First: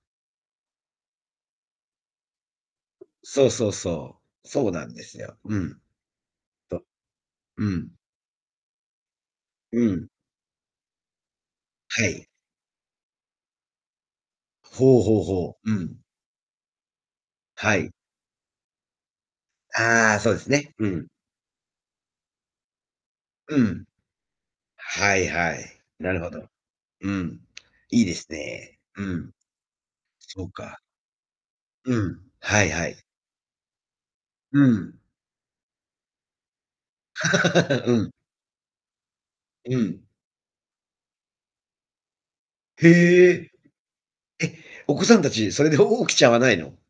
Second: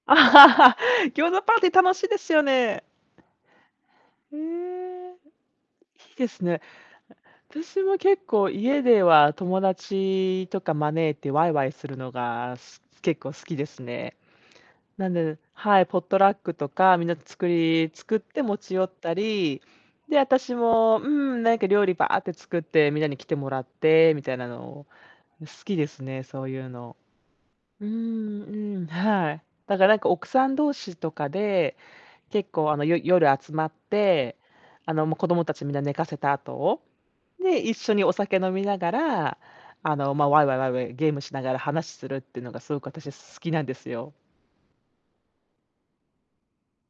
餃子パーティー楽しいですよね。そうそうそへう。そうなんでえ。すよ。うん。いいですね。あとう私ん。も結構家では、友うん。達とか招いてわいわいするはのい。が、す結構好きですね。ほうなんほう-で、ほう。うはい、ポッん。トラックとかみんなで作はりい。作って持ち寄ったり、あで、あ、そうです私ね。うも、ん。うん、なんか料理ばあって作ってみんなに来てもらうっん。てみたいなの、はいん好はきい。ですなるね、ほそど。ういうの。うん、ういいですんね。うん、うん。はい。だからなんか奥そさうん同か。士とかで、うん。結はい構あの、はよい。夜集まって、うん。あの、もう子供たちみんな寝かせた後。で、一 緒うにおん。酒飲みながら、うあん。の、ま、わいわいわいわいゲームしながら話するってのがすごくへ私はす好きえ。なんですよ。え、お子さんたちそれでおお起きちゃわないの？